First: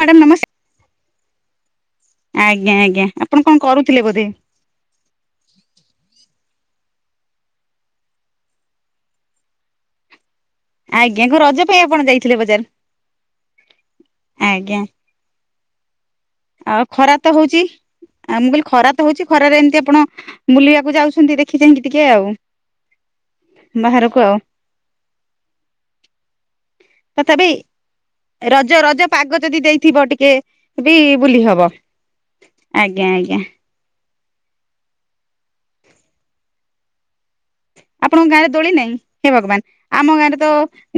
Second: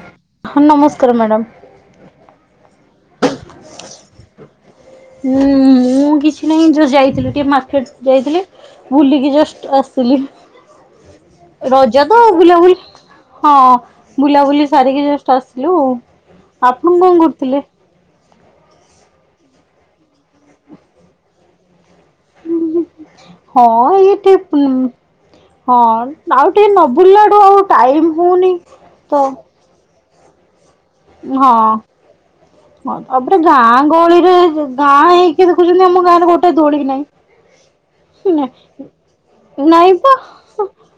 Madam ହଁ ନମସ୍କାର madam ନମସ୍କାର ଆଜ୍ଞା ଆଜ୍ଞା। ଆପଣ କଣ କରୁଥିଲେ ବୋଧେ? ହୁଁ। ମୁଁ କିଛି ନାହିଁ ଯଉ ଯାଇଥିଲି ଟିକେ ମାର୍କେଟ ଯାଇଥିଲି ବୁଲିକି ଜଷ୍ଟ ଆସିଲି। ଆଜ୍ଞା କଣ ପାଇଁ ଆପଣ ରଜ ଦ ଯାଇଥିଲେ ବୋଲା ବଜାର ବୁଲି ହଁ ବୁଲାବୁଲି ଆଜ୍ଞା ସାରିକି ଜଷ୍ଟ ଆସିଲୁ ଆଉ ଆପଣ ଖରା କଣ ତ ହଉଛି କରୁଥିଲେ? ଆଉ ମୁଁ ବିଲି ଖରା ତ ହଉଛି ଖରାରେ ଏମିତି ଆପଣ ବୁଲିବାକୁ ଯାଉଛନ୍ତି ଦେଖି ଚାହିଁକି ଟିକେ ଆଉ। ହଁ ଏଇ ବାହାରକୁ ଟି ଆଉ ହଁ ଆଉ ଟିକେ ନ ବୁଲିଲାଡୁ ତଥାପି ଆଉ ଟାଇମ ହଉନି ତ ସେ ବି ବୁଲି ହଁ। ହବ। ହଁ ଆଜ୍ଞା ତାପରେ ଆଜ୍ଞା ଗାଁ ଗହଳିରେ ଗାଁ ହେଇକି ଦେଖୁଛନ୍ତି ଆମ ଗାଁ ରେ ଗୋଟେ ଦୋଳି ନାହିଁ। ଆପଣଙ୍କ ଗାଁରେ ଦୋଳି ନାହିଁ ହେ ନାଇଁ ଭଗବାନ ପା ଆମ ଗାଁରେ ତ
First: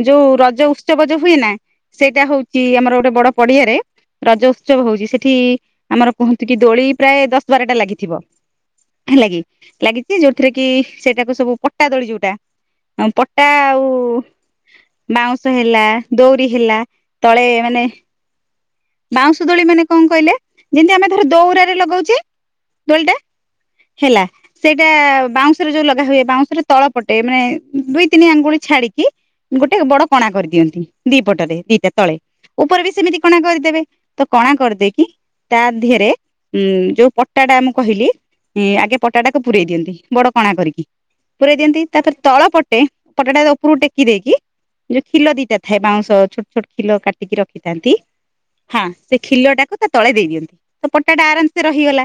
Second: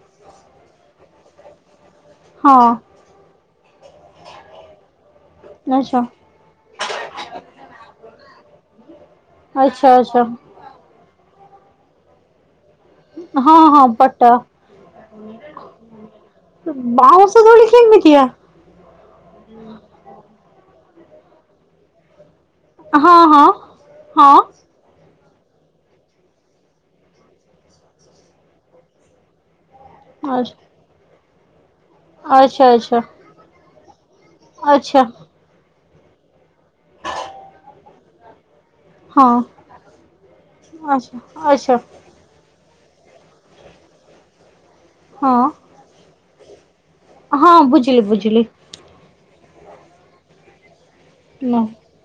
ଯୋଉ ରଜ ପତ୍ସବଜ ହୁଏ ନା ସେଇଟା ହଁ ହଉଛି ଆମର ଗୋଟେ ବଡ ପଡିଆରେ ରଜ ଉତ୍ସବ ହଉଛି ସେଠି ଆଚ୍ଛା ଆମର କୁହନ୍ତୁ କି ଦୋଳି ପ୍ରାୟ ଦଶ ବାରଟା ଲାଗିଥିବ। ହେଲାକି ଆଚ୍ଛା ଲାଗିଛି ଆଚ୍ଛା। ଯୋଉଥିରେ କି ସେଇଟାକୁ ସବୁ ପଟା ଦଳି ଯୋଉଟା। ହ ପଟା ହଁ ହଁ ଆଉ ପଟ ବାଉଁଶ ହେଲା ଦଉରି ହେଲା ବାଉଁଶ ତଳେ ଦୋଳି ମାନେ କେମିତିଆ? ବାଉଁଶ ଦୋଳି ମାନେ କଣ କହିଲେ ଯେମିତି ଆମେ ଧର ଦଉରାରେ ଲଗଉଛେ ହଁ ଦୋଳିଟା ହଁ ହେଲା ହଁ ସେଇଟା ବାଉଁଶରେ ଯୋଉ ଲଗା ହୁଏ ବାଉଁଶରେ ତଳ ପଟେ ମାନେ ଦୁଇ ତିନି ଆଙ୍ଗୁଳି ଛାଡିକି ଗୋଟେ ବଡ କଣା ଆଚ୍ଛା କରିଦିଅନ୍ତି ଦି ପଟରେ ଦିଟା ତଳେ ଉପରେ ବି ଆଚ୍ଛା ସେମିତି କଣା କରିଦେବେ ତ କଣା ଆଚ୍ଛା କରିଦେଇକି ତା ଦେହରେ ଉଁ ଯୋଉ ପଟା ଟା ମୁଁ କହିଲି ଁ ଆଗେ ହଁ ପଟାଟାକୁ ପୁରଇ ଦିଅନ୍ତି ବଡ କଣା କରିକି ଆଚ୍ଛା ପୁରେଇ ଆଚ୍ଛା ଦିଅନ୍ତି ତାପରେ ତଳ ପଟ ପଟାଟା ଉପରୁ ଟେକି ଦେଇକି ଯୋଉ କ୍ଷିଲ ହଁ ଦିଟା ଥାଏ ବାଉଁଶ ଛୋଟ କ୍ଷିଲ କାଟିକି ହଁ ରଖିଥାନ୍ତି ବୁଝିଲି ବୁଝିଲି ହଁ ସେ କ୍ଷିଲ ଟାକୁ ତା ତଳେ ଦେଇ ଦିଅନ୍ତି। ତ ପଟା ଟା ଆରାମ ସେ ରହିଗଲା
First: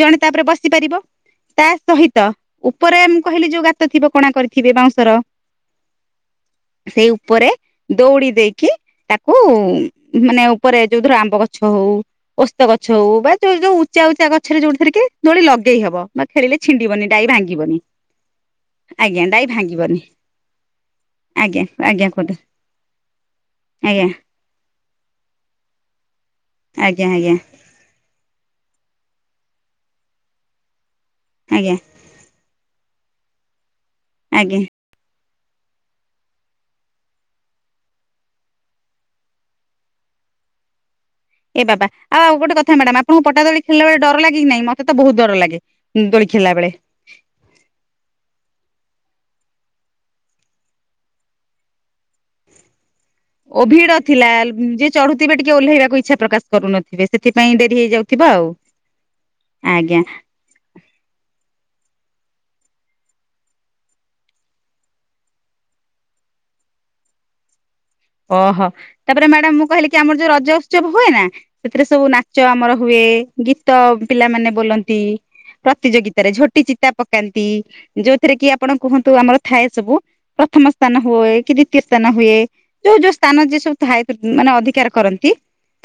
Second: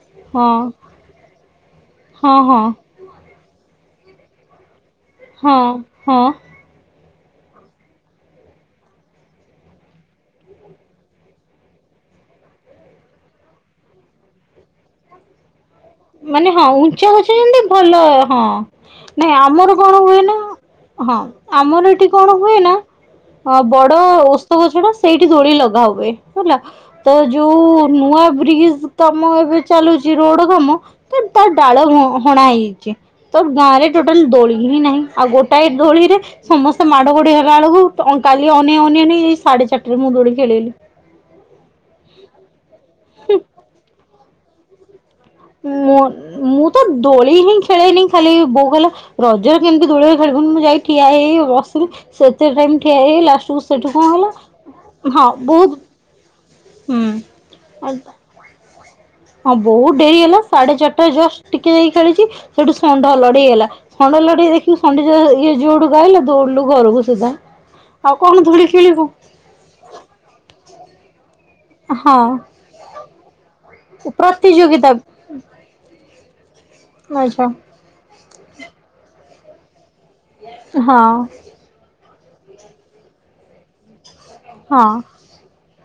ଜଣେ ତାପରେ ହଁ ବସି ପାରିବ। ତା ସହିତ ହଁ ହଁ ଉପରେ ମୁଁ କହିଲି ଯୋଉ ଗାତ ଥିବ କଣା କରିଥିବେ ବାଉଁସ ହଁ ହଁ। ସେଇ ଉପରେ ଦୌଡ଼ି ଦେଇକି ତାକୁ ମାନେ ଉପରେ ଯୋଉର ଆମ୍ବ ଗଛ ହଉ ଓସ୍ତ ଗଛ ହଉ ବା ଯୋଉ ଯୋଉ ଉଚା ଉଚା ଗଛରେ ଯୋଉଥିରେ କିଳି ଲଗେଇ ହବ ବା ମାନେ ଖେଳିଲେ ହଁ ଛିଣ୍ଡିବନି ଉଞ୍ଚା ଡାଇ ଗଛ ଯେମତି ଭାଙ୍ଗିବନି ଭଲ ହଁ। ଆଜ୍ଞା ନାଇଁ ଡାଇ ଆମର ଭାଙ୍ଗିବନି କଣ ହୁଏ ନା ହଁ ଆଜ୍ଞା ଆମର ଆଜ୍ଞା ଏଠି କୁହନ୍ତୁ କଣ ହୁଏ ନା ଅ ବଡ ଆଜ୍ଞା ଓସ୍ତ ଗଛ ଟା ସେଇଠି ଦୋଳି ଲଗା ହଉ। ହେଲା ଆଜ୍ଞା ତ ଆଜ୍ଞା ଯୋଉ ନୂଆ ବ୍ରିଜ କାମ ଏବେ ଚାଲୁଛି ରୋଡ କାମ ତ ତାର ଆଜ୍ଞା ଡାଳ ହଣା ହେଇଛି ତ ଗାଁ ରେ ଟୋଟାଲ ଦୋଳି ଆଜ୍ଞା ହିଁ ନାହିଁ। ଆଉ ଗୋଟାଏ ଦୋଳି ରେ ସମସ୍ତେ ମାଡ ଗୋଡି ହେଲା ବେଳକୁ କାଲି ଅନିଆ ଅନିଆ ନେଇ ଏଇ ସାଢେ ଚାରିରେ ମୁଁ ଦୋଳି ଖେଳିଲି। ଏ ବାବା ଆଉ ଗୋଟ କଥା୍ୟାଡାମ ଆପଣଙ୍କୁ ପଟାଦୋଳି ଖେିଲ ବେଳେଡ ଲାଗିହିଁ ମତେ ତ ବହୁତ ଡର ଲାଗେ ମୁଁ ଦୋଳି ଖେଳିଲା ମୁଁ ବେଳେ ତ ଦୋଳି ହିଁ ଖେଳେଇନି ଖାଲି ବୋଉ କଲେ ରଜରେ କେମିତି ଦୋଳରେ ଖେଳିବୁ ମୁଁ ଯାଇ ଠିଆ ହେଇ ବସ ସେତେ ଟାଇ ଠିଆ ହେଇ ଲା ଓ ଭିଡ ସେଠୁ କଣ ଥିଲା ହେଲା ଯିଏ ହଁ ଚଢୁଥିବେ ଟିକେ ଓହ୍ଲେଇବାକୁ ଇଚ୍ଛା ପ୍ରକାଶ କରୁନଥିବେ ବହୁତ ସେଥିପାଇଁ ଡେରି ହେଇଯାଉଥିବ ଆଉ। ହଁ ବହୁତ ଆଜ୍ଞା ଡେରି ହେଲା ସାଢେ ଚାରିଟା ଜଷ୍ଟ ଖେଳିଛି ସେଇଠୁ ଷଣ୍ଢ ଲଢେଇଗଲା ଷଣ୍ଢ ଲଢେଇ ଦେଖି ଷଣ୍ଡି ଇଏ ଯୋଉଠୁ ଗାଇଲା ଦ ଘରକୁ ସିଧା। ଆଉ କଣ ଦୋଳି ଓହୋ ଖେଳିବୁ ତାପରେ ମ୍ୟାଡାମ ମୁଁ କହିଲି କି ଆମର ଯୋଉ ରଜ ଉତ୍ସବ ହୁଏ ନା ସେଥିରେ ସବୁ ନାଚ ହଁ ଆମର ହୁଏ ଗୀତ ପିଲାମାନେ ପ୍ରତିଯୋଗିତା ବୋଲନ୍ତି ପ୍ରତିଯୋଗିତାରେ ଝୋଟ ୁଟି ଚିତା ଆଚ୍ଛା ପକାନ୍ତି ଯୋଉଥିରେ କି ଆପଣ କୁହନ୍ତୁ ଆମର ଥାଏ ସବୁ ପ୍ରଥମ ହଁ ସ୍ଥାନ ହୁଏ କି ଦ୍ଵିତୀୟ ସ୍ଥାନ ହୁଏ ଯୋଉ ଯୋଉ ସ୍ଥାନ ଯେ ସବୁ ମାନେ ହଁ ଅଧିକାର କରନ୍ତି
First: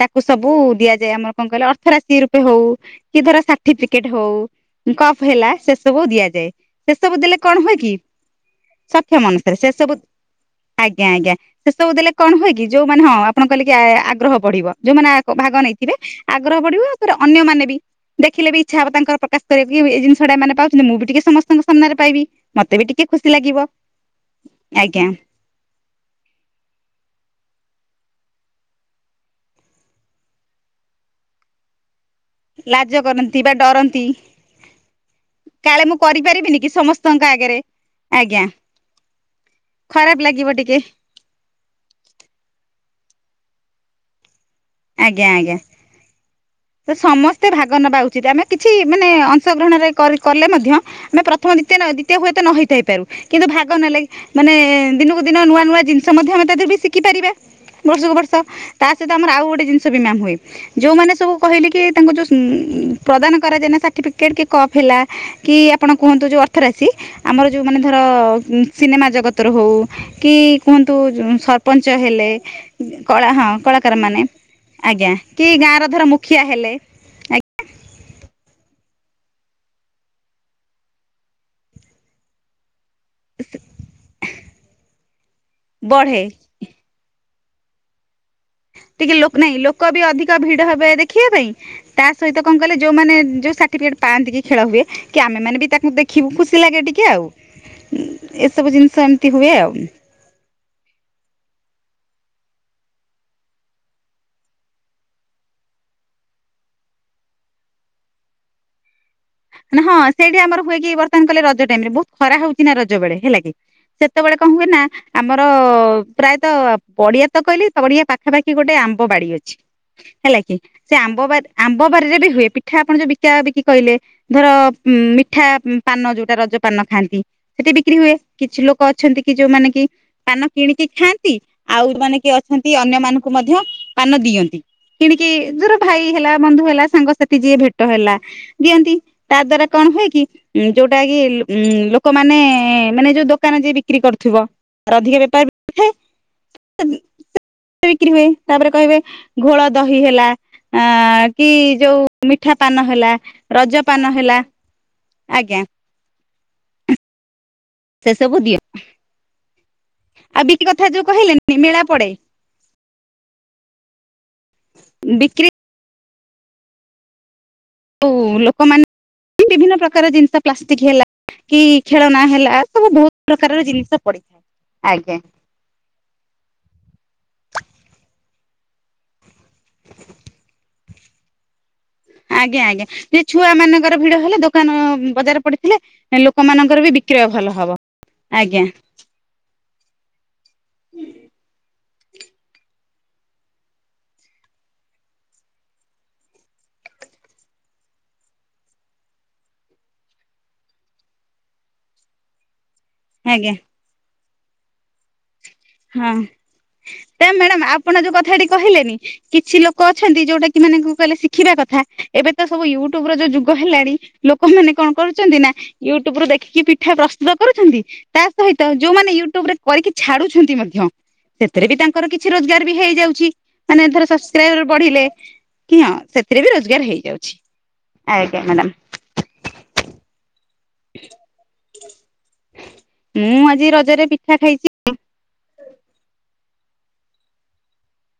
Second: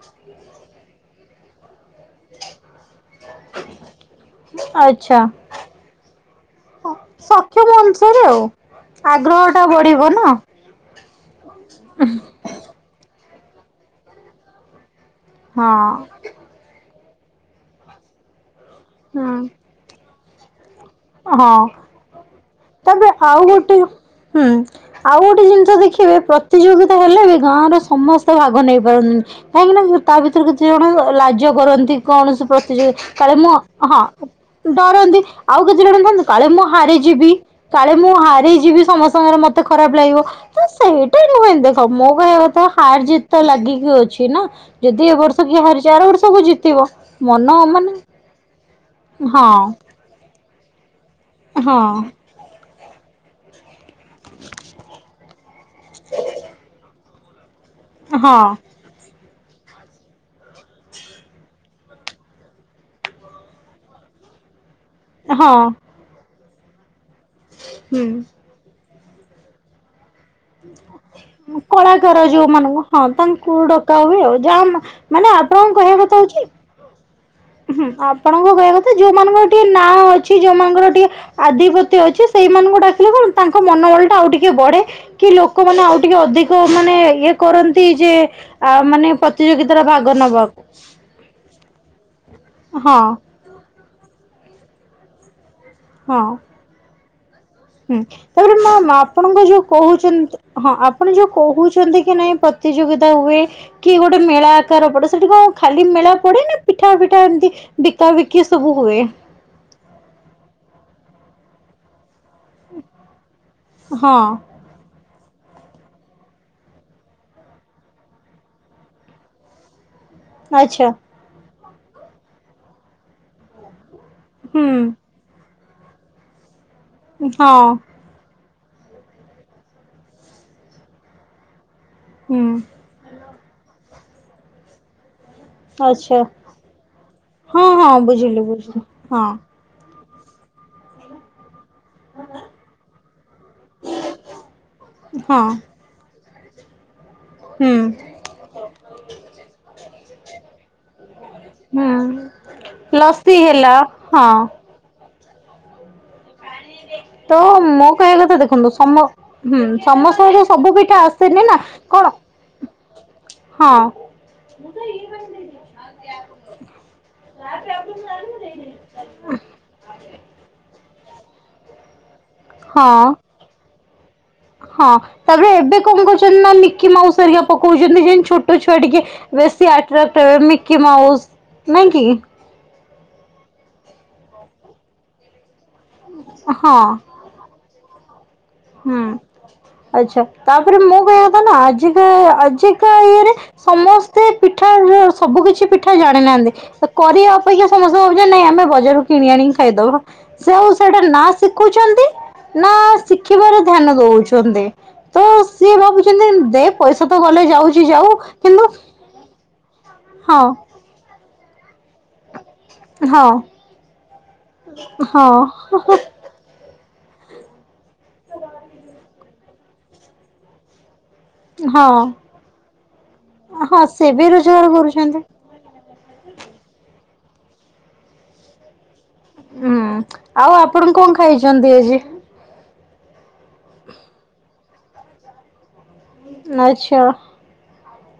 ତା କୁ ସବୁ ଦିଆଯାଏ ଆମର କଣ କହିଲେ ଅର୍ଥ ରାଶି ରୂପେ ହଉ କି ଧର ସାର୍ଟିଫିକେଟ ହଉ ଆଚ୍ଛା। କପ ହେଲା ସେ ସବୁ ଦିଆଯାଏ, ସେ ସବୁ ଦେଲେ କଣ ସକ୍ଷମ ହୁଏ କି ଅନୁସାରେ ଆଉ ସକ୍ଷମ ଆଗ୍ରହ ଅନୁସାରେ ଟା ସେ ସବୁ ବଢିବ ନା ଆଗ ଆଜ୍ଞା ଆଜ୍ଞା ସେ ସବୁ ଦେଲେ କଣ ହୁଏ କି ଯୋଉମାନେ ହଁ ଆପଣ କହିଲେ କି ଆଗ୍ରହ ବଢିବ ଯୋଉମାନେ ଆ ଭାଗ ହଁ ନେଇଥିବେ ଆଗ୍ରହ ବଢିବ ତାପରେ ଅନ୍ୟମାନେ ବି ଦେଖିଲେ ବି ଇଚ୍ଛା ହବ ତାଙ୍କର ହଁ ପ୍ରକାଶ କରିବାକୁ କି ଏଇ ଜିନିଷ ଛଡ ମାନେ ପାଉଛନ୍ତି, ମୁଁ ବି ଟିକେ ସମସ୍ତଙ୍କ ହଁ ସାମ୍ନାରେ ପାଇବି, ମତେ ବି ଟିକେ ତାପରେ ଖୁସି ଆଉ ଲାଗିବ। ଗୋଟେ ହୁଁ ଆଜ୍ଞା ଆଉ ଗୋଟେ ଜିନିଷ ଦେଖିବେ ପ୍ରତିଯୋଗି ହେଲେ ବି ଗାଁର ସମସ୍ତେ ଭାଗ ନେଇ ପାରନ୍ତିନି, କାହିଁକି ନା ତା ଭିତରେ କିଛି ଜଣ ଲାଜ କରନ୍ତି। କୌଣସି ଲାଜ ପ୍ରତିଯୋଗୀତା କହଲେ କରନ୍ତି ମୁଁ ବା ହଁ ଡରନ୍ତି ଡରନ୍ତି, ଆଉ ଜଣେ କାଳେ ମୁଁ ଜଣେ କହନ୍ତି କାଳେ କରିପାରିବିନି ମୁଁ କି ସମସ୍ତଙ୍କ ହାରିଯିବି ଆଗରେ କାଳେ ମୁଁ ଆଜ୍ଞା ହାରି ଯିବି ସମସ୍ତଙ୍କ ଆଗରେ ମତେ ଖରାପ ଲାଗିବ। ସେଇଟା ନୁହେଁ ଦେଖ ମୋ କହିବା କଥା ହାର ଜିତ ତ ଲାଗିକି ଅଛି ନା। ଯଦି ଏ ଆଜ୍ଞା ବର୍ଷ ଆଜ୍ଞା। କିଏ ହାରିଛି ଆର ବର୍ଷକୁ ଜିତିବ ତ ମନ ସମସ୍ତେ ଭାଗ ମାନେ ହଁ। ରେ କରେ କଲେ ମଧ୍ୟ ଆମେ ପ୍ରଥମ ଦ୍ୱିତୀୟ ହଁ ନ ହୁଏ ଦ୍ୱିତୀୟ ହୁଏତ ନ ହେଇଥାଇ ପାରୁ କିନ୍ତୁ ଭାଗ ନେଲେ ମାନେ ଦିନକୁ ଦିନ ନୂଆ ନୂଆ ଜିନିଷ ମଧ୍ୟ ଆମେ ତା ଦେହରୁ ବି ଶିଖି ପାରିବା। ବର୍ଷକୁ ହଁ ବର୍ଷ ତା ସହିତ ଆମର ଆଉ ଗୋଟେ ଜିନିଷ ବି ମ୍ୟାମ୍ ହୁଏ, ଯୋଉ ମାନେ ସବୁ କହିଲେ କି ତାଙ୍କ ଯୋଉ ପ୍ରଦାନ କରା ଯାଇନଥାଏ ସର୍ଟିଫିକେଟ କି କପ୍ ହେଲା ହଁ କି ଆପଣ କୁହନ୍ତୁ ଯେଉଁ ଅର୍ଥରାଶି ଆମର ଯୋଉ ମାନେ ଧର ହୁଁ। ସିନେମା ଜଗତରୁ ହଉ କି କୁହନ୍ତୁ ସରପଞ୍ଚ କଳାକାର ହେଲେ ଯୋଉମାନଙ୍କୁ କଳା ହଁ ତାଙ୍କୁ କଳାକାର ଡକା ହୁଏ ମାନେ ଆଉ ଯାହା ଆଜ୍ଞା ମାନେ କି ଗାଁ ଆପଣଙ୍କ ର କହିବା ଧର କଥା ହଉଛି ମୁଖିଆ ହେଲେ, ଆଗ ହୁଁ ଆପଣଙ୍କ କହିବା କଥା ଯୋଉମାନଙ୍କର ଟିକେ ନାଁ ଅଛି, ଯୋଉମାନଙ୍କର ଟିକେ ଆଧିପତ୍ୟ ଅଛି ସେଇ ସେମାନଙ୍କୁ ଡାକିଲେ କଣ ତାଙ୍କ ମନୋବଳ ଟା ଆଉ ଟିକେ ବଢେ କି ଲୋକମାନେ ଆଉ ଟିକେ ବଢେ ଅଧିକ ମାନେ ଇଏ କରନ୍ତି ଯେ ଆ ମାନେ ଟିକେ ଲୋକ ନାଇଁ ପ୍ରତିଯୋଗିତାରେ ଲୋକ ବି ଭାଗ ଅଧିକ ନବାକୁ ଭିଡ ହେବେ ଦେଖିବା ପାଇଁ ତା ସହିତ କଣ କହିଲେ ହଁ ଯୋଉମାନେ ଯେଉଁ ସାର୍ଟିଫିକେଟ୍ ପାଆନ୍ତି କି ଖେଳ ହୁଏ କି ଆମେମାନେ ବି ତାଙ୍କୁ ଦେଖିବୁ ହଁ। ଖୁସି ଲାଗେ ଟିକେ ଆଉ। ହୁଁ ତାପରେ ଏସବୁ ମାମ ଜିନିଷ ଏମିତି ଆପଣଙ୍କ ହୁଏ ଯୋଉ ଆଉ କହୁଛନ୍ତି ହଁ ଆପଣ ଯୋଉ କହୁଛନ୍ତି ନାଇଁ ପ୍ରତିଯୋଗିତା ହୁଏ କି ଗୋଟେ ମେଳା ଆକାର ପଡେ ସେଠି କଣ ଖାଲି ମେଳା ପଡେ ନା ପିଠା ଫି ଟା ଏମତି ବିକା ବିକି ସବୁ ହଏ? ନା ହଁ ସେଇଠି ଆମର ହୁଏ କି ବର୍ତ୍ତମାନ କଲେ ରଜ ଟାଇମ ରେ ବହୁତ ଖରା ହଉଛି ନା ରଜ ବେଳେ ହେଲା କି ହଁ ସେତେବେଳେ କଣ ହୁଏ ନା ଆମର ଆମର ପ୍ରାୟତ ପଡିଆ ତ କହିଲି ପଡିଆ ପାଖାପାଖି ଗୋଟେ ଆମ୍ବ ବାଡି ଅଛି। ହେଲା କି ଆଚ୍ଛା ସେ ଆମ୍ବବାରି ଆମ୍ବବାରିରେ ବି ହୁଏ ପିଠା ଆପଣ ଯୋଉ ବିକା ବିକି କହିଲେ ଧର ହୁଁ ମିଠା ପାନ ଯୋଉଟା ରଜ ପାନ ଖାଆନ୍ତି, ହଁ ସେଠି ବିକ୍ରି ହୁଏ। କିଛି ଲୋକ ଅଛନ୍ତି କି ଯୋଉମାନେ କି ପାନ କିଣିକି ଖାଆନ୍ତି ଆଉ ମାନେ କି ହୁଁ ଅଛନ୍ତି ଅନ୍ୟମାନଙ୍କୁ ମଧ୍ୟ ପାନ ଦିଅନ୍ତି, କିଣିକି କି ଯୋର ଭାଇ ଆଚ୍ଛା ହେଲା ବନ୍ଧୁ ହେଲା ସାଙ୍ଗସାଥି ଯିଏ ହଁ ଭେଟ ହଁ ହେଲା ବୁଝିଲି ବୁଝିଲି ଦିଅନ୍ତି, ହଁ ତା ଦ୍ଵାରା କଣ ହୁଏ କି ଯୋଉଟା କି ଉଁ ଲୋକମାନେ ମାନେ ଯୋଉ ଦୋକାନରେ ଯେ ବିକ୍ରି କରୁଥିବ ଅଧିକ ହଁ ବେପାରଥାଏ। ହୁଁ [inaudible] ବିକ୍ରି ହୁଏ ତାପରେ କହିବେ ଘୋଳ ଦହି ହେଲା ଆ କି ହୁଁ ଯୋଉ ମିଠା ପାନ ହେଲା ଲସି ହେଲା ରଜ ହଁ ହେଲା ଆଜ୍ଞା। ତ ମୋ ସେ କହିବା କଥା ସବୁ ଦିଅ ଦେଖନ୍ତୁ ସମ୍ଭବ ହୁଁ ସମସ୍ତଙ୍କୁ ତ ଆଉ ବିକ୍ରି ସବୁ କଥା ପିଠା ଯୋଉ ଆସେନି ନା କହିଲେନି ମେଳା କଣ ପଡେ ହଁ। ବିକ୍ରି ଆଉ ଲୋକମାନେ ବିଭିନ୍ନ ପ୍ରକାର ଜିନିଷ ପ୍ଲାଷ୍ଟିକ ହେଲା କି ଖେଳନା ହେଲା ସବୁ ହଁ ବହୁତ ପ୍ରକାରର ଜିନିଷ ପଡିଥାଏ। ହଁ ଆଜ୍ଞା ତାପରେ ଏବେ କଣ କରୁଛନ୍ତି ନା ମିକି ମାଉସ ହେରିକା ପକଉଛନ୍ତି, ଯେନ୍ତି ଛୋଟ ଛୁଆ ଟିକେ ବେଶୀ ଆଟ୍ରାକ୍ଟ ହେବେ ମିକି ମାଉସ ନାଇଁ କି? ସେ ଛୁଆ ମାନଙ୍କର ଭିଡ ହେଲେ ଦୋକାନ ବଜାର ପଡିଥିଲେ, ହଁ ଲୋକମାନଙ୍କର ବି ବିକ୍ରୟ ଭଲ ହବ। ଆଜ୍ଞା ହୁଁ ଆଚ୍ଛା ତାପରେ ମୁଁ କହିଆ କଥା ନା ଆ ଆଜିକା ଇଏରେ ସମସ୍ତେ ପିଠା ସବୁ କିଛି ପିଠା ଜାଣି ନାହାନ୍ତି କରିବା ଅପେକ୍ଷା ସମସ୍ତେ ଭାବୁଛନ୍ତି, ନାଇଁ ଆମେ ବଜାରକୁ କିଣି ଆଣିକି ଖାଇଦବା ସେ ଆଉ ସେଇଟା ନା ଶିଖୁଛନ୍ତି [inaudible] ନା ଆଜ୍ଞା ଶିଖିବାର ଧ୍ୟାନ ଦଉଛନ୍ତି ତ ସିଏ ହଁ ଭାବୁଛନ୍ତି ଦେ ପଇସା ତ ଗଲେ ମ୍ୟାଡ଼ାମ ଯାଉଛି ଆପଣ ଯାଉ ଯୋଉ କଥାଟି କିନ୍ତୁ କହିଲେନି, କିଛି ଲୋକ ଅଛନ୍ତି ହଁ ଯୋଉଟା କି ସେ ମାନଙ୍କୁ କହିଲେ ଶିଖିବା କଥା ଏବେ ତ ସବୁ ୟୁଟ୍ୟୁବ ର ଯୋଉ ହଁ। ଯୁଗ ହେଲାଣି, ଲୋକମାନେ କଣ ହଁ କରୁଛନ୍ତି ନା ୟୁଟ୍ୟୁବ ରୁ ଦେଖିକିି ବି ପିଠା ପ୍ରସ୍ତୁତ କରୁଛନ୍ତି ତା ସହିତ, ଯୋଉମାନେ ୟୁଟ୍ୟୁବ ରେ କରିକି ଛାଡୁଛନ୍ତି ମଧ୍ୟ ସେଥିରେ ବି ହଁ ତାଙ୍କର କିଛି ରୋଜଗାର ବି ହେଇଯାଉଛି, ହଁ ମାନେ ଧର ସେ ବି ସବସ୍କ୍ରାଇବର ରୋଜଗାର ବଢିଲେ କରୁଛନ୍ତି। କି ହଁ ସେଥିରେ ବି ରୋଜଗାର ହେଇଯାଉଛି ଆଜ୍ଞା ମ୍ୟାଡ଼ାମ ହୁଁ ଆଉ ଆପଣ କଣ ଖାଇଛନ୍ତି ଆଜି? ମୁଁ ଆଜି ରଜରେ ପିଠା ଖାଇଛି। ଆଚ୍ଛା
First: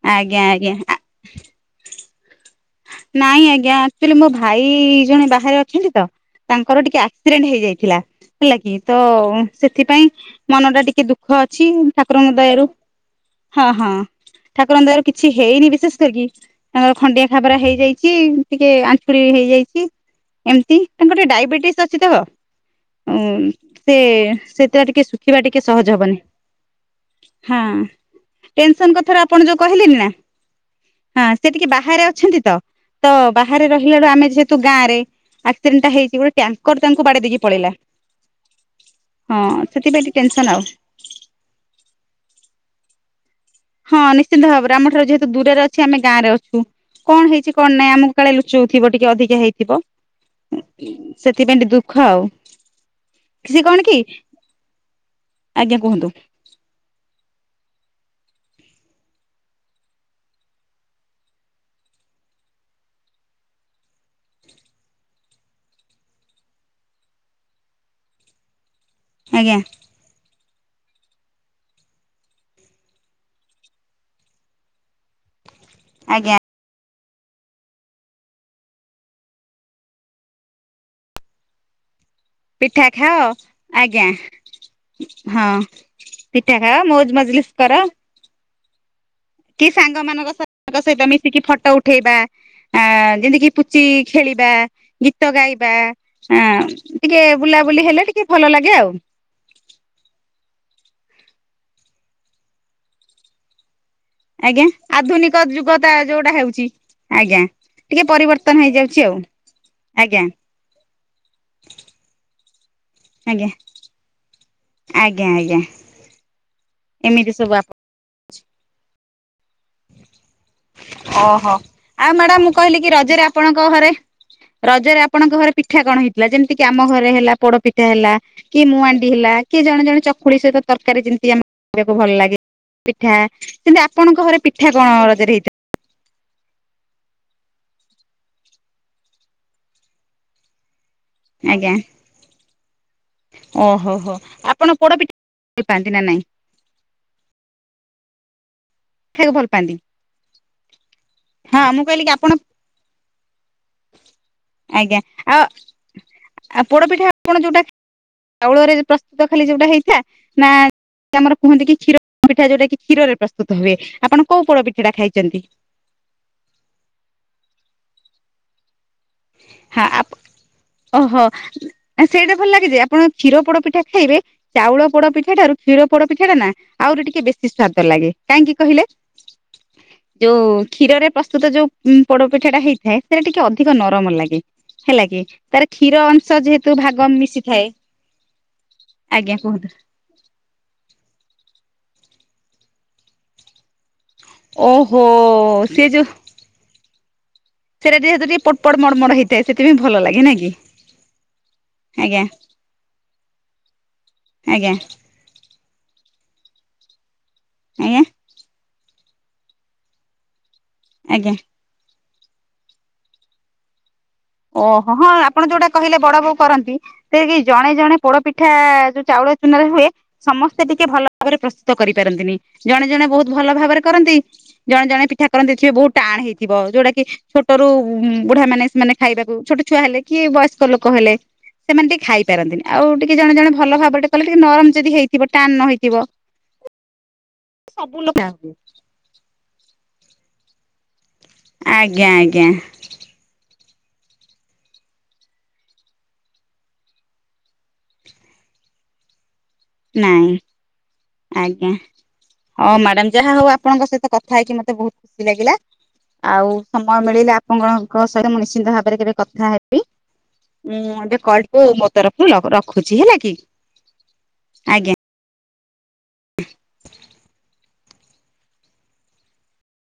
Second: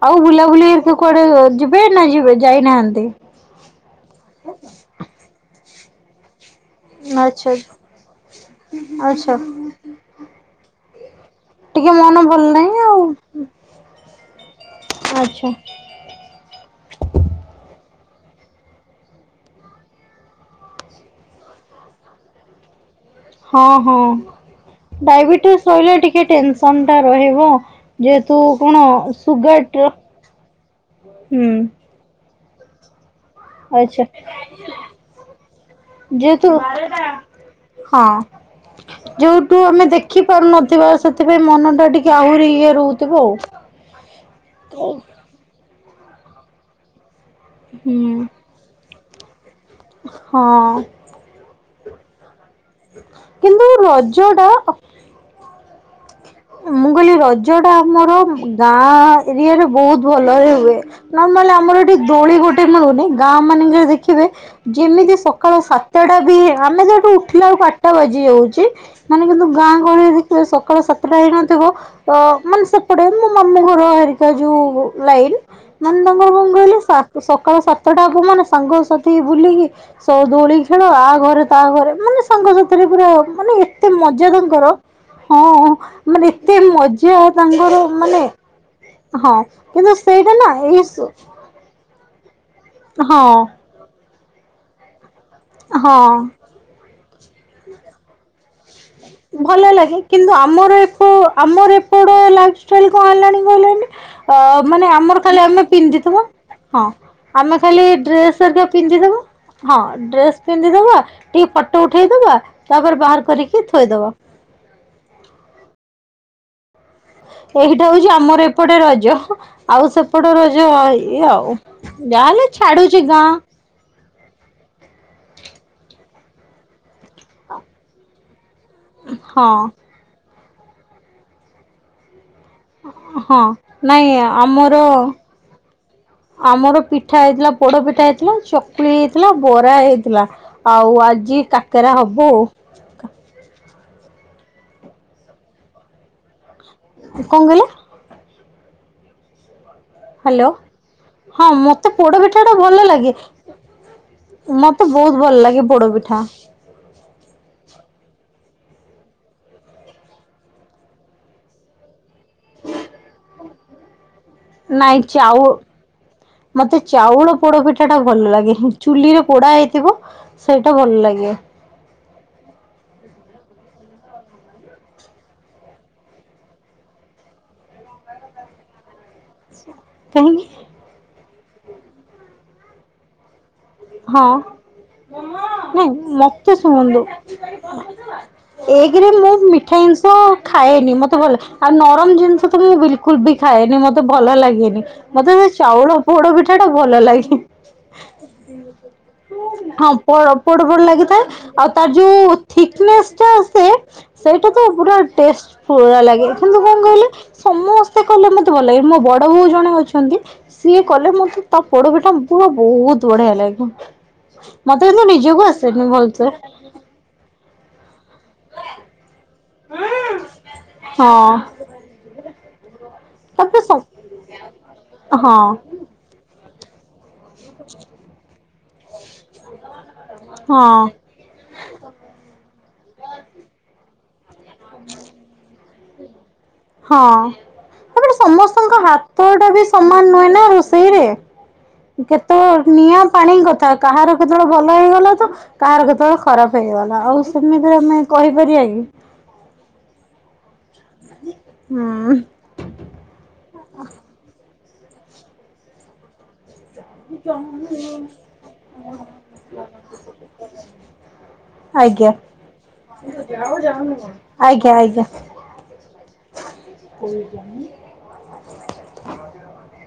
ଆଉ ଆଜ୍ଞା ବୁଲାବୁଲି ଆଜ୍ଞା ହେରିକା କୁଆଡେ, ଯିବେ ନା ଯିବେ ଯାଇନାହାନ୍ତି? ନାଇଁ ଆଜ୍ଞା ଆଚୁଆଲି ମୋ ଭାଇ ଜଣେ ବାହାରେ ଅଛନ୍ତି ତ ତାଙ୍କର ଟିକେ ଆଚ୍ଛା ଆକ୍ସିଡେଣ୍ଟ ହେଇଯାଇଥିଲା ହେଲା କି ତ ଆଚ୍ଛା ସେଥିପାଇଁ ମନ ଟା ଟିକେ ଦୁଃଖ ଅଛି ଟିକେ ମନ ଭଲ ଠାକୁରଙ୍କଦୟାରୁ ନାହିଁ ଆଉ ହଁ ହଁ ଠାକୁରଙ୍କ ଦୟାରୁ କିଛି ଆଚ୍ଛା। ହେଇନି ବିଶେଷ କରିକି ତାଙ୍କର ଖଣ୍ଡିଆ ଖାବରା ହେଇ ହେଇଛି ଟିକେ ଆଙ୍ଖୁରି ହେଇଯାଇଛି। ଏମତି ତାଙ୍କର ଟିକେ ଡାଇବେଟିସ ଅଛି ତ ଓ ହଁ ସେ ହଁ ସେଥିଟା ଟିକେ ଶୁଖିବା ଟିକେ ଡାଇବେଟିସ୍ ସହଜ ରହିଲେ ହବନି ଟିକେ ଟେନସନ ଟା ରହିବ। ହଁ ଯେହେତୁ କଣ ଟେନସନ କଥାରୁ ଆପଣ ଯୋଉ ସୁଗାର ଟା କହିଲେନି ନା ହଁ ହୁଁ ସେ ଟିକେ ବାହାରେ ଅଛନ୍ତି ତ ତ ବାହାରେ ଆଚ୍ଛା ରହିଲାଳୁ ଆମେ ଯେହେତୁ ଗାଁ ରେ ଆକ୍ସିଡେଣ୍ଟଟା ହେଇଛି, ଗୋଟେ ଯେହେତୁ ଟ୍ୟାଙ୍କର ତାଙ୍କୁ ବାଡେଇ ଦେଇକି ପଳେଇଲା ହଁ ହଁ ଯୋଉଠୁ ଆମେ ସେଥିପାଇଁ ଟିକେ ଦେଖି ଟେନସନ ଆଉ ପାରୁନଥିବା ସେଥିପାଇଁ ମନ ଟା ଟିକେ ଆହୁରି ଇଏ ରହୁଥିବ ଆଉ। ହଁ ନିଶ୍ଚିନ୍ତ ଭାବରେ ଆମ ଠାରୁ ଯେହେତୁ ଦୂରରେ ଅଛି ଆମେ ଗାଁ ରେ ଅଛୁ କଣ ହେଇଛି କଣ ନାଇଁ ହୁଁ। ଆମକୁ କାଳେ ଲୁଚଉଥିବ ଟିକେ ଅଧିକା ହେଇଥିବ ହଁ ସେଥିପାଇଁ ଟିକେ ଦୁଃଖ ଆଉ। ସେ କିନ୍ତୁ କଣ କି ରଜ ଟା ଆଜ୍ଞା କୁହନ୍ତୁ? କହିଲ ରଜ ଟା ଆମର ଗାଁ ଏରିଆରେ ବହୁତ ଭଲରେ ହୁଏ ନରମାଲ ଆମରି ଦୋଳି ଗୋଟେ ମିଳୁନି ଗାଁ ମାନଙ୍କରେ ଦେଖିବେ ଯେମିତି ସକାଳ ସାତଟା ବି ଆମେ ଯ ଠୁ ଉଠିଲା ଆଉ କାଟା ବାଜି ଯାଉଛି ମାନେ କିନ୍ତୁ ଆଜ୍ଞା ଗାଁ ଗହଳି ସକାଳ ସାତ ସେ ନଥିବ ଅ ମାନେ ସେପଟେ ମୋ ମାମୁ ଘର ହେରିକା ଯୋଉ ଲାଇନ ମାନେ ତାଙ୍କର ଆଜ୍ଞା କଣ କହିଲୁ ସା ସକାଳ ସାତଟାକୁ ମାନେ ସାଙ୍ଗସାଥି ବୁଲିକି, ସ ଦୋଳି ଖେଳ ଆ ଘରେ ତା ଘରେ ମାନେ ତାଙ୍କ ସାଥିରେ ପିଠା ପୁରା ଖାଅ ମାନେ ଏତେ ଆଜ୍ଞା ମଜା ତାଙ୍କର ହଁ ମାନେ ଏତେ ପିଠା ଖାଅ ମଉଜ ମଜା ମଜଲିସ୍ କର ତାଙ୍କର ମାନେ ହଁ କି କିନ୍ତୁ ସାଙ୍ଗ ମାନଙ୍କ ସେଇଟା ନା ସାଙ୍ଗ ଏଇ ସହିତ ମିଶିକି ଫଟୋ ଉଠୁ ଉଠେଇବା ଆ ହଁ ଯେମିତି କିି ପୁଚି ଖେଳିବା ଗୀତ ଗାଇବା ହଁ ଆ ଟିକେ ବୁଲାବୁଲି ହେଲେ ଟିକେ ଭଲ ଲାଗେ ଆଉ ଭଲ ଲାଗେ କିନ୍ତୁ ଆମର ଏ ଆମର ଏପଟ ଲାଇଫ ଷ୍ଟାଇଲ କଣ ହେଲାଣି କହିଲ ଆଜ୍ଞା ଅ ମାନେ ଆମର ଖାଲି ଆଧୁନିକ ଆମେ ଯୁଗତା ପିନ୍ଧିଥିବା ଯୋଉଟା ହେଉଛି ହଁ ଆଜ୍ଞା ଆମେ ଖାଲି ଟିକେ ଡ୍ରେସ ପରିବର୍ତ୍ତନ ହେରିକ ହେଇଯାଉଛି ପିନ୍ଧିଦବୁ ଆଉ ହଁ ଆଜ୍ଞା ଡ୍ରେସ ପିନ୍ଧିଦବା ଟିକେ ଫଟୋ ଉଠେଇଦବା ତାପରେ ବାହାର ଆଜ୍ଞା କରିକି ଥୋଇଦବା ଆଜ୍ଞା ଆଜ୍ଞା। ଏମିତି ସବୁ ଏଇଟା ହଉଛି ଆମର ଏପଟେ ରଜ ଆଉ ସେପଟ ରଜ ଆପଣ ଇଏ ଓହୋ ଆଉ ଆଉ ଯାଁ ମ୍ୟାଡାମ ହେଲେ ମୁଁ କହିଲି କି ଛାଡୁଛି ରଜରେ ଗାଁ ଆପଣଙ୍କ ଘରେ ରଜରେ ଆପଣଙ୍କ ଘରେ ପିଠା କଣ ହେଇଥିଲା? ଯେମିତି କିି ଆମ ଘରେ ହେଲା ପୋଡପିଠା ହେଲା କି ମୁଁ ଆଣ୍ଡି ହେଲା ହଁ କି ଜଣେ ଜଣେ ଚକୁଳି ସହିତ ତରକାରୀ ଯେମିତି ଆମେ ଖାଇକୁ ଭଲ ଲାଗେ ପିଠା ହଁ କିନ୍ତୁ ନାଇଁ ଆପଣଙ୍କ ଘରେ ପିଠା ଆମର କଣ ରଜରେ ହେଇ ଆମର ହଉ ଆଜି ଆଜ୍ଞା କାକରା ହବ। ଓହୋ ହୋ ଆପଣ ପୋଡପିଠା ଭଲପାଆନ୍ତି ନା ନାଇଁ? କଣ କହିଲ? ଖଇବାକୁ ଭଲ ପାଆନ୍ତିି। ହ୍ୟାଲୋ ହଁ ମତେ କହିଲି କି ଆପଣ ପୋଡପିଠା ଟା ଭଲ ଲାଗେ। ମତେ ଆଜ୍ଞା ବୋହୁତ ଆଉ ଭଲ ଲାଗେ ପୋଡ଼ ପିଠା। ଆଉ ପୋଡପିଠା ଆପଣ ଯୋଉଟା ଚାଉଳରେ ପ୍ରସ୍ତୁତ ଖାଲି ଯୋଉଟା ହେଇଥା ନା ଆମର କୁହନ୍ତି କି କ୍ଷୀର ପିଠା ଯୋଉଟା କି କ୍ଷୀରରେ ପ୍ରସ୍ତୁତ ହୁଏ ଆପଣ କୋଉ ପୋଡ ପିଠା ଟା ନାଇଁ ଖାଇଛନ୍ତି ଚାଉଳ ମତେ ଚାଉଳ ପୋଡ ପିଠା ଟା ଭଲ ଲାଗେ। ଚୁଲିରେ ପୋଡା ହଁ ହେଇଥିବ ସେଇଟା ଭଲ ଲାଗେ। ଆ ସେଇଟା ଭଲ ଲାଗେ ଯେ ଆପଣ କ୍ଷୀର ପୋଡ଼ପିଠା ଖାଇବେ ଚାଉଳ ପୋଡ ପିଠାଟାରୁ କ୍ଷୀର ପୋଡ ପିଠା ଟା ନା ଆହୁରି ଟିକେ ବେଶୀ ସ୍ଵାଦ ଲାଗେ କାହିଁକି କହିଲେ? ହ [inaudible] ଯୋଉ କ୍ଷୀରରେ ପ୍ରସ୍ତୁତ ଯୋଉ ପୋଡପିଠା ଟା ହେଇଥାଏ ସେଟା ଟିକେ ଅଧିକ ନରମ ହଁ ଲାଗେ ହେଲା କି ତାର ନାଇଁ କ୍ଷୀର ଅଂଶ ଯେହେତୁ ଭାଗ ମିଶିଥାଏ। ଏକେରେ ମୁଁ ଆଜ୍ଞା କୁହନ୍ତୁ। ମିଠା ଜିନିଷ ଖାଏନି, ମତେ ଭଲ ଆଉ ନରମ ଜିନିଷ ବିଲକୁଲ ବି ଖାଏନି ମତେ ଭଲ ଲାଗେନି, ଓହୋ। ମତେ ସେ ସିଏ ଚାଉଳ ଯୋଉ ପୋଡ ପିଠା ଟା ଭଲ ଲାଗେ। ସେଟା ସେତ ଟିକେ ପଡପଡ ମଡ଼ମଡ଼ ମରମର ହେଇଥାଏ। ସେଥିପାଇଁ ହଁ ଭଲ ଲାଗେ ପୋଡ ନାଇଁ କି ପଡ ଲାଗିଥାଏ ଆଉ ତାର ଆଜ୍ଞା ଯୋଉ ଥିକନେସ ଟା ଆସେ ସେ ଏଇଟା ତ ଆଜ୍ଞା ପୁରା ଟେଷ୍ଟ ପୁରା ଲାଗେ, କିନ୍ତୁ କଣ କହିଲେ ଆଜ୍ଞା ସମସ୍ତେ କଲେ ମତେ ଭଲ ଲାଗେ ମୋ ବଡ ବୋଉ ଜଣେ ଅଛନ୍ତି ସିଏ କଲେ ଆଜ୍ଞା। ମତେ ତା ପୋଡପଠା ପୁରା ବୋହୁତ ବଢିଆ ଲାଗେ। ମତେ ଓହୋ କିନ୍ତୁ ହଁ ଆପଣ ନିଜକୁ ଯୋଉଟା ଆସେନି କହିଲେ ବଡ ଭଲସେ ବୋଉ କରନ୍ତି ସେ କି ଜଣେ ଜଣେ ପୋଡପିଠା ଯୋଉ ଚାଉଳ ଚୁନାରେ ହୁଏ ସମସ୍ତେ ଟିକେ ଭଲ ହଁ ଭାବରେ ପ୍ରସ୍ତୁତ କରିପାରନ୍ତିନି ଜଣେ ଜଣେ ବୋହୁତ ଭଲ ତାପରେ ସ ଭାବରେ କରନ୍ତି, ଜଣେ ଜଣେ ପିଠା ହଁ କରନ୍ତିଥିବେ ବୋହୁତ ଟାଣ ହେଇଥିବ ଯୋଉଟା କି ଛୋଟରୁ ବୁଢା ମାନେ ସେମାନେେ ଖାଇବାକୁ ଛୋଟ ଛୁଆ ହେଲେ କି ବୟସ୍କ ହଁ। ଲୋକ ହେଲେ ସେମାନେ ଟିକେ ଖାଇପାରନ୍ତିନି ଆଉ ଟିକେ ଜଣେ ଜଣେ ଭଲ ଭାବରେ ଟିକେ କଲେ ଟିକେ ନରମ ଯଦି ହେଇଥିବ ଟାଣ ନ ହେଇଥିବ ହଁ ସବୁ ଲୋକ ତାପରେ ସମସ୍ତଙ୍କ ହାତ ଟା ବି ସମାନ ନୁହେଁ ନା ରୋଷେଇରେ ଆଜ୍ଞା କେତ ଆଜ୍ଞା ନିଆଁ ପାଣି କଥା। କାହାର କେତେବେଳେ ଭଲ ହେଇଗଲା ତ କାହାର କେତେବେଳେ ଖରାପ ହେଇଗଲା, ଆଉ ସେମିତିରେ ଆମେ କହିପାରିବା କି? ନାଇଁ। ଆଜ୍ଞା ହୁଁ ହଁ ମ୍ୟାଡାାମ ଯାହା ହଉ ଆପଣଙ୍କ ସହିତ କଥା ହେଇକି ମତେ ମତେ ବହୁତ ଖୁସି ଲାଗିଲା। ଆଉ ସମୟ ମିଳିଲେ ଆପଣଙ୍କଙ୍କ ସହିତ ମୁ ନିଶ୍ଚିନ୍ତ ଭାବରେ କେବେ କଥା ହେବି। ଉୁଁ ଏବେ କଲକୁ ମୋ ଆଜ୍ଞା ତରଫରୁ ରଖୁଛି ହେଲା କି? ଆଜ୍ଞା ଆଜ୍ଞା। [inaudible]